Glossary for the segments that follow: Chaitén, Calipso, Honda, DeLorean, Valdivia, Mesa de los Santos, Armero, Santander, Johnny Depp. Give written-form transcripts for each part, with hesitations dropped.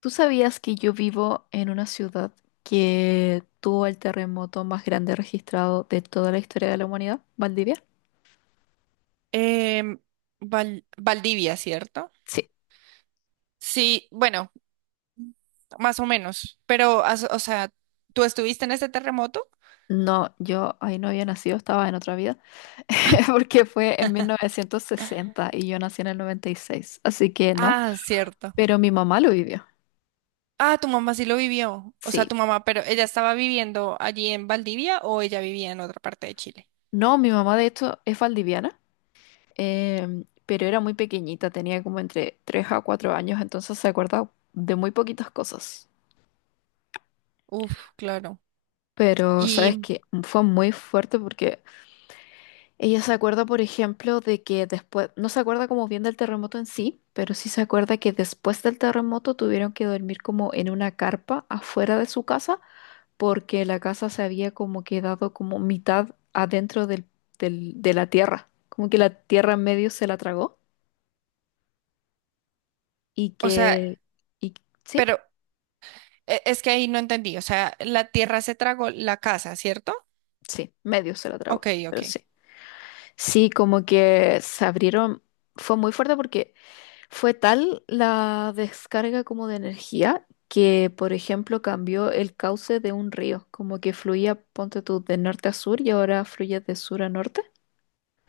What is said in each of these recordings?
¿Tú sabías que yo vivo en una ciudad que tuvo el terremoto más grande registrado de toda la historia de la humanidad? ¿Valdivia? Em, Valdivia, ¿cierto? Sí. Sí, bueno, más o menos, pero, o sea, ¿tú estuviste en este terremoto? No, yo ahí no había nacido, estaba en otra vida, porque fue en 1960 y yo nací en el 96, así que no, Ah, cierto. pero mi mamá lo vivió. Ah, tu mamá sí lo vivió, o sea, Sí. tu mamá, pero ¿ella estaba viviendo allí en Valdivia o ella vivía en otra parte de Chile? No, mi mamá de hecho es valdiviana, pero era muy pequeñita, tenía como entre 3 a 4 años, entonces se acuerda de muy poquitas cosas. Uf, claro. Pero sabes Y, que fue muy fuerte porque ella se acuerda, por ejemplo, de que después, no se acuerda como bien del terremoto en sí, pero sí se acuerda que después del terremoto tuvieron que dormir como en una carpa afuera de su casa, porque la casa se había como quedado como mitad adentro de la tierra, como que la tierra en medio se la tragó y o sea, que, y, sí, pero es que ahí no entendí, o sea, la tierra se tragó la casa, ¿cierto? sí, medio se la tragó, Ok, ok. pero sí. Sí, como que se abrieron, fue muy fuerte porque... Fue tal la descarga como de energía que, por ejemplo, cambió el cauce de un río, como que fluía, ponte tú, de norte a sur y ahora fluye de sur a norte.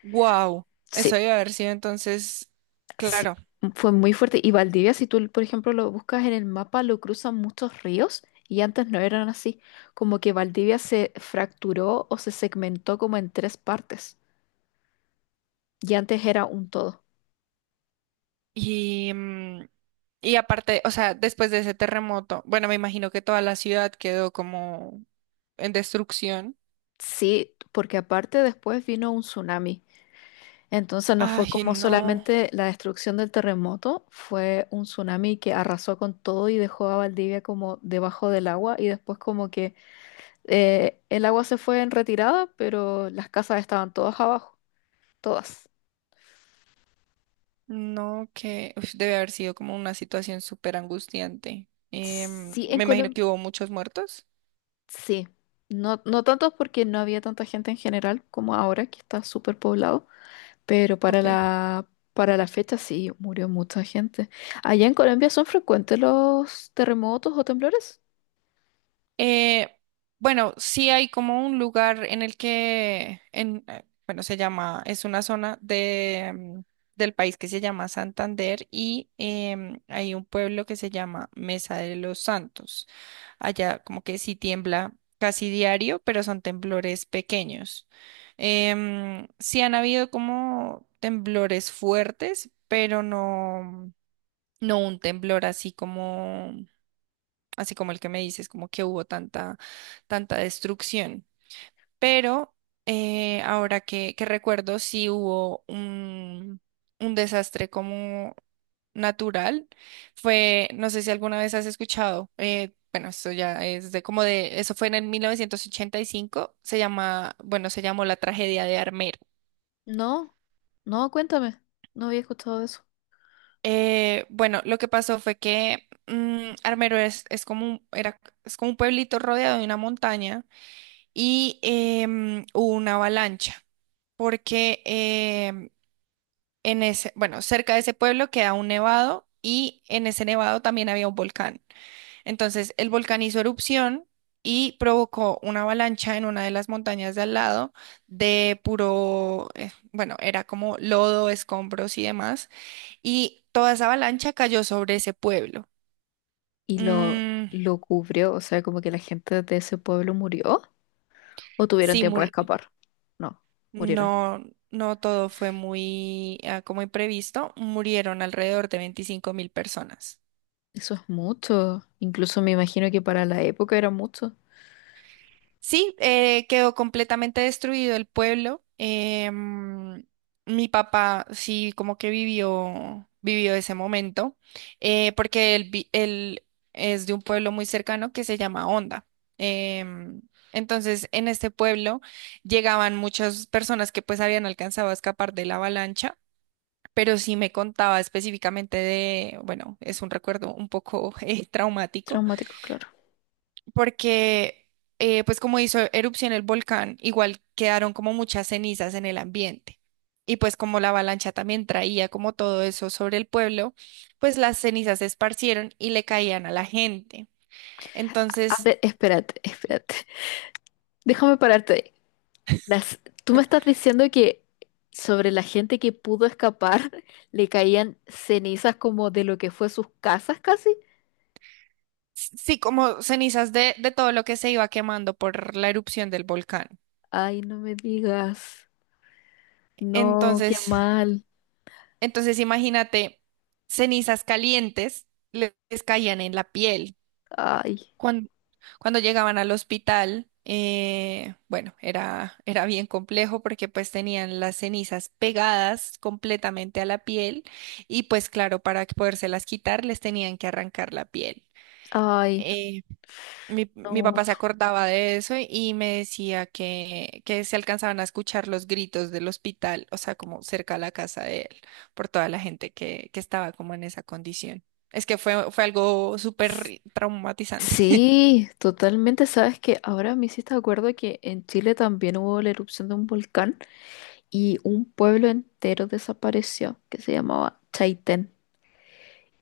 Wow, Sí, eso debe haber sido entonces, sí, claro. fue muy fuerte. Y Valdivia, si tú, por ejemplo, lo buscas en el mapa, lo cruzan muchos ríos y antes no eran así, como que Valdivia se fracturó o se segmentó como en tres partes y antes era un todo. Y, y aparte, o sea, después de ese terremoto, bueno, me imagino que toda la ciudad quedó como en destrucción. Sí, porque aparte después vino un tsunami. Entonces no fue Ay, como no, solamente la destrucción del terremoto, fue un tsunami que arrasó con todo y dejó a Valdivia como debajo del agua y después como que el agua se fue en retirada, pero las casas estaban todas abajo, todas. no, que uf, debe haber sido como una situación súper angustiante. Sí, en Me imagino que Colombia, hubo muchos muertos. sí. No, no tanto porque no había tanta gente en general como ahora, que está súper poblado, pero para Ok. La fecha sí, murió mucha gente. ¿Allá en Colombia son frecuentes los terremotos o temblores? Eh, bueno, sí hay como un lugar en el que, en, bueno, se llama, es una zona de, del país que se llama Santander y hay un pueblo que se llama Mesa de los Santos. Allá como que sí tiembla casi diario, pero son temblores pequeños. Sí han habido como temblores fuertes, pero no, no un temblor así como el que me dices, como que hubo tanta, tanta destrucción. Pero ahora que recuerdo, sí hubo un desastre como natural. Fue, no sé si alguna vez has escuchado, bueno, eso ya es de como de, eso fue en el 1985, se llama, bueno, se llamó la tragedia de Armero. No, no, cuéntame. No había escuchado de eso. Bueno, lo que pasó fue que Armero es como era, es como un pueblito rodeado de una montaña y hubo una avalancha, porque en ese, bueno, cerca de ese pueblo queda un nevado y en ese nevado también había un volcán. Entonces el volcán hizo erupción y provocó una avalancha en una de las montañas de al lado de puro, bueno, era como lodo, escombros y demás, y toda esa avalancha cayó sobre ese pueblo. ¿Y Mm, lo cubrió? O sea, como que la gente de ese pueblo murió o tuvieron sí, tiempo de escapar. No, murieron. No, no todo fue muy ah, como imprevisto. Murieron alrededor de 25.000 personas. Eso es mucho. Incluso me imagino que para la época era mucho. Sí, quedó completamente destruido el pueblo. Mi papá sí como que vivió ese momento, porque él, él es de un pueblo muy cercano que se llama Honda. Em, entonces, en este pueblo llegaban muchas personas que pues habían alcanzado a escapar de la avalancha pero sí me contaba específicamente de, bueno, es un recuerdo un poco traumático, Traumático, claro. porque pues como hizo erupción el volcán, igual quedaron como muchas cenizas en el ambiente. Y pues como la avalancha también traía como todo eso sobre el pueblo, pues las cenizas se esparcieron y le caían a la gente. A Entonces, ver, espérate, espérate. Déjame pararte ahí. Las, tú me estás diciendo que sobre la gente que pudo escapar le caían cenizas como de lo que fue sus casas casi. Sí, como cenizas de todo lo que se iba quemando por la erupción del volcán. Ay, no me digas. No, qué Entonces, mal. Entonces, imagínate, cenizas calientes les caían en la piel. Ay, Cuando, cuando llegaban al hospital, bueno, era bien complejo porque pues tenían las cenizas pegadas completamente a la piel y pues claro, para poderse las quitar les tenían que arrancar la piel. ay, Eh, mi no. papá se acordaba de eso y me decía que se alcanzaban a escuchar los gritos del hospital, o sea, como cerca a la casa de él, por toda la gente que estaba como en esa condición. Es que fue algo S- súper traumatizante. Sí, totalmente. Sabes que ahora me hiciste acuerdo que en Chile también hubo la erupción de un volcán y un pueblo entero desapareció que se llamaba Chaitén.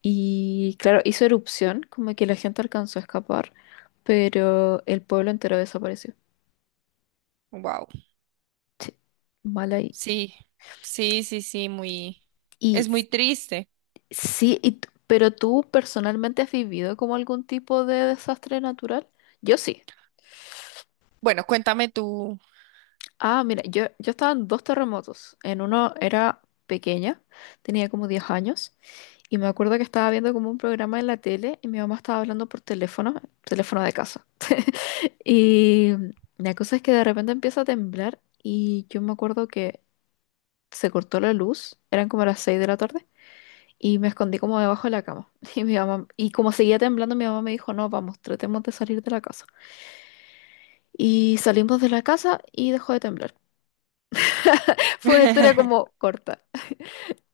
Y claro, hizo erupción, como que la gente alcanzó a escapar, pero el pueblo entero desapareció. Wow. Mal ahí. Sí, sí, sí, sí, Y es muy s- triste. sí, pero ¿tú personalmente has vivido como algún tipo de desastre natural? Yo sí. Bueno, cuéntame tú. Ah, mira, yo estaba en dos terremotos. En uno era pequeña, tenía como 10 años, y me acuerdo que estaba viendo como un programa en la tele y mi mamá estaba hablando por teléfono, teléfono de casa. Y la cosa es que de repente empieza a temblar y yo me acuerdo que se cortó la luz, eran como las 6 de la tarde, y me escondí como debajo de la cama. Y mi mamá, y como seguía temblando, mi mamá me dijo, no, vamos, tratemos de salir de la casa. Y salimos de la casa y dejó de temblar. Fue una historia como corta.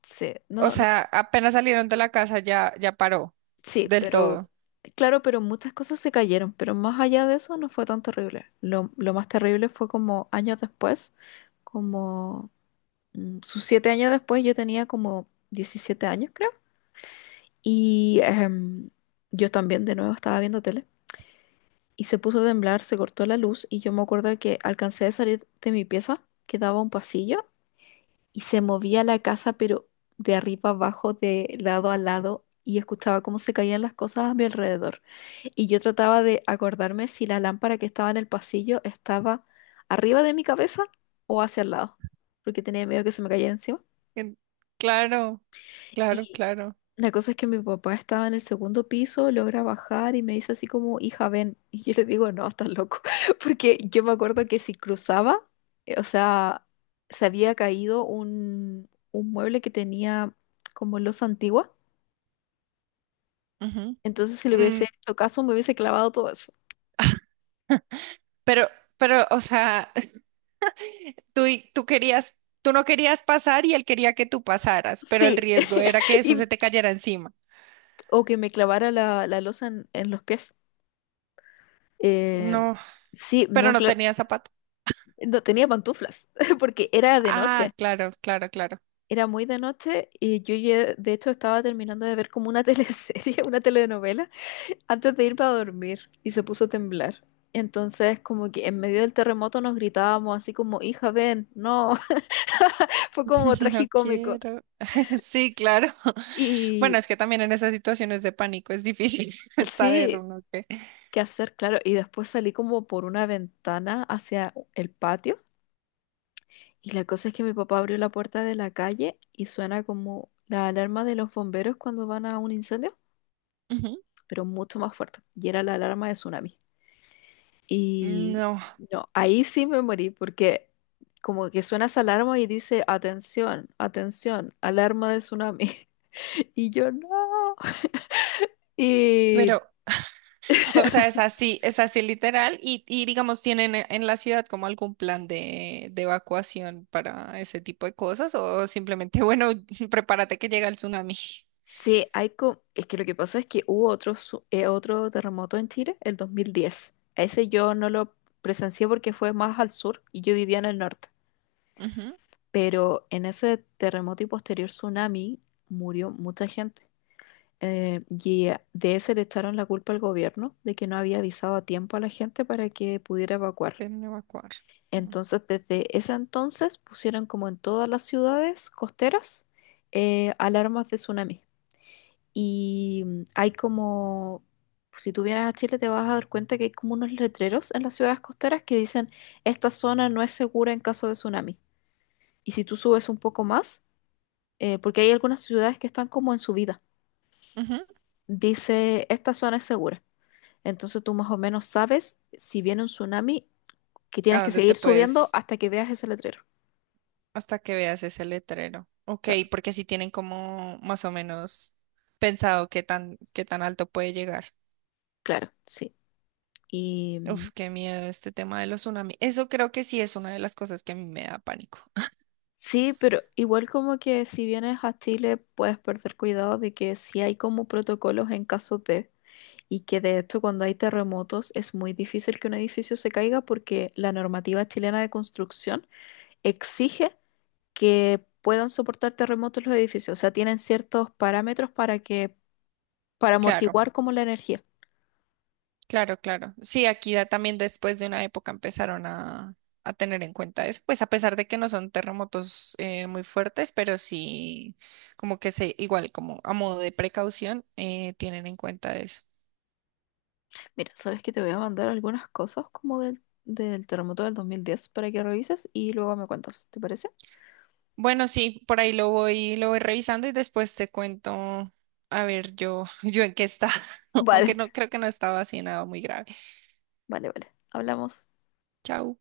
Sí, O no, no, sea, apenas salieron de la casa ya, ya paró sí, del todo. pero claro, pero muchas cosas se cayeron, pero más allá de eso no fue tan terrible. Lo más terrible fue como años después, como sus 7 años después, yo tenía como 17 años, creo, y yo también de nuevo estaba viendo tele y se puso a temblar, se cortó la luz y yo me acuerdo que alcancé a salir de mi pieza, que daba a un pasillo y se movía la casa, pero de arriba abajo, de lado a lado, y escuchaba cómo se caían las cosas a mi alrededor. Y yo trataba de acordarme si la lámpara que estaba en el pasillo estaba arriba de mi cabeza o hacia el lado, porque tenía miedo que se me cayera encima. En- Claro, claro, Y claro. la cosa es que mi papá estaba en el segundo piso, logra bajar y me dice así como, hija, ven. Y yo le digo, no, estás loco. Porque yo me acuerdo que si cruzaba, o sea, se había caído un mueble que tenía como losa antigua. Ujú. Entonces, si le hubiese hecho caso, me hubiese clavado todo eso. Pero, pero, o sea, tú querías, tú no querías pasar y él quería que tú pasaras, pero el Sí. riesgo era que eso Y- se te cayera encima. o que me clavara la losa en los pies. Eh, No, sí, pero no, no claro, tenía zapato. no tenía pantuflas, porque era de Ah, noche. claro, claro, claro. Era muy de noche y yo de hecho estaba terminando de ver como una teleserie, una telenovela, antes de irme a dormir y se puso a temblar. Entonces como que en medio del terremoto nos gritábamos así como, hija, ven, no, fue como No tragicómico. quiero. Sí, claro. Y Bueno, es que también en esas situaciones de pánico es difícil saber sí, uno qué. qué hacer, claro. Y después salí como por una ventana hacia el patio y la cosa es que mi papá abrió la puerta de la calle y suena como la alarma de los bomberos cuando van a un incendio, Ujú. pero mucho más fuerte. Y era la alarma de tsunami. Y No, no, ahí sí me morí porque como que suena esa alarma y dice, atención, atención, alarma de tsunami. Y yo no. Y pero O sea, es así literal y digamos, ¿tienen en la ciudad como algún plan de evacuación para ese tipo de cosas o simplemente, bueno, prepárate que llega el tsunami? sí, hay es que lo que pasa es que hubo otro, otro terremoto en Chile, el 2010. Ese yo no lo presencié porque fue más al sur y yo vivía en el norte. Ujú, Pero en ese terremoto y posterior tsunami murió mucha gente. Y de ese le echaron la culpa al gobierno de que no había avisado a tiempo a la gente para que pudiera evacuar. Ven a evacuar. Mm, Entonces, desde ese entonces pusieron como en todas las ciudades costeras alarmas de tsunami. Y hay como, si tú vienes a Chile te vas a dar cuenta que hay como unos letreros en las ciudades costeras que dicen, esta zona no es segura en caso de tsunami. Y si tú subes un poco más, porque hay algunas ciudades que están como en subida, ujú, dice, esta zona es segura. Entonces tú más o menos sabes si viene un tsunami que tienes ¿A que dónde te seguir subiendo puedes hasta que veas ese letrero. hasta que veas ese letrero? Ok, Claro, porque si tienen como más o menos pensado qué tan alto puede llegar. claro, sí. Y Uf, qué miedo este tema de los tsunamis. Eso creo que sí es una de las cosas que a mí me da pánico. sí, pero igual como que si vienes a Chile puedes perder cuidado de que sí hay como protocolos en caso de, y que de hecho cuando hay terremotos es muy difícil que un edificio se caiga porque la normativa chilena de construcción exige que puedan soportar terremotos los edificios. O sea, tienen ciertos parámetros para que, para Claro. amortiguar como la energía. Claro, claro. Sí, aquí ya también después de una época empezaron a tener en cuenta eso, pues a pesar de que no son terremotos muy fuertes, pero sí como que se, igual como a modo de precaución, tienen en cuenta eso. Mira, sabes que te voy a mandar algunas cosas como del terremoto del 2010 para que revises y luego me cuentas, ¿te parece? Bueno, sí, por ahí lo voy revisando y después te cuento, a ver, yo, yo en qué estaba, aunque Vale, no creo que no estaba así nada muy grave. vale, vale. Hablamos. Chao.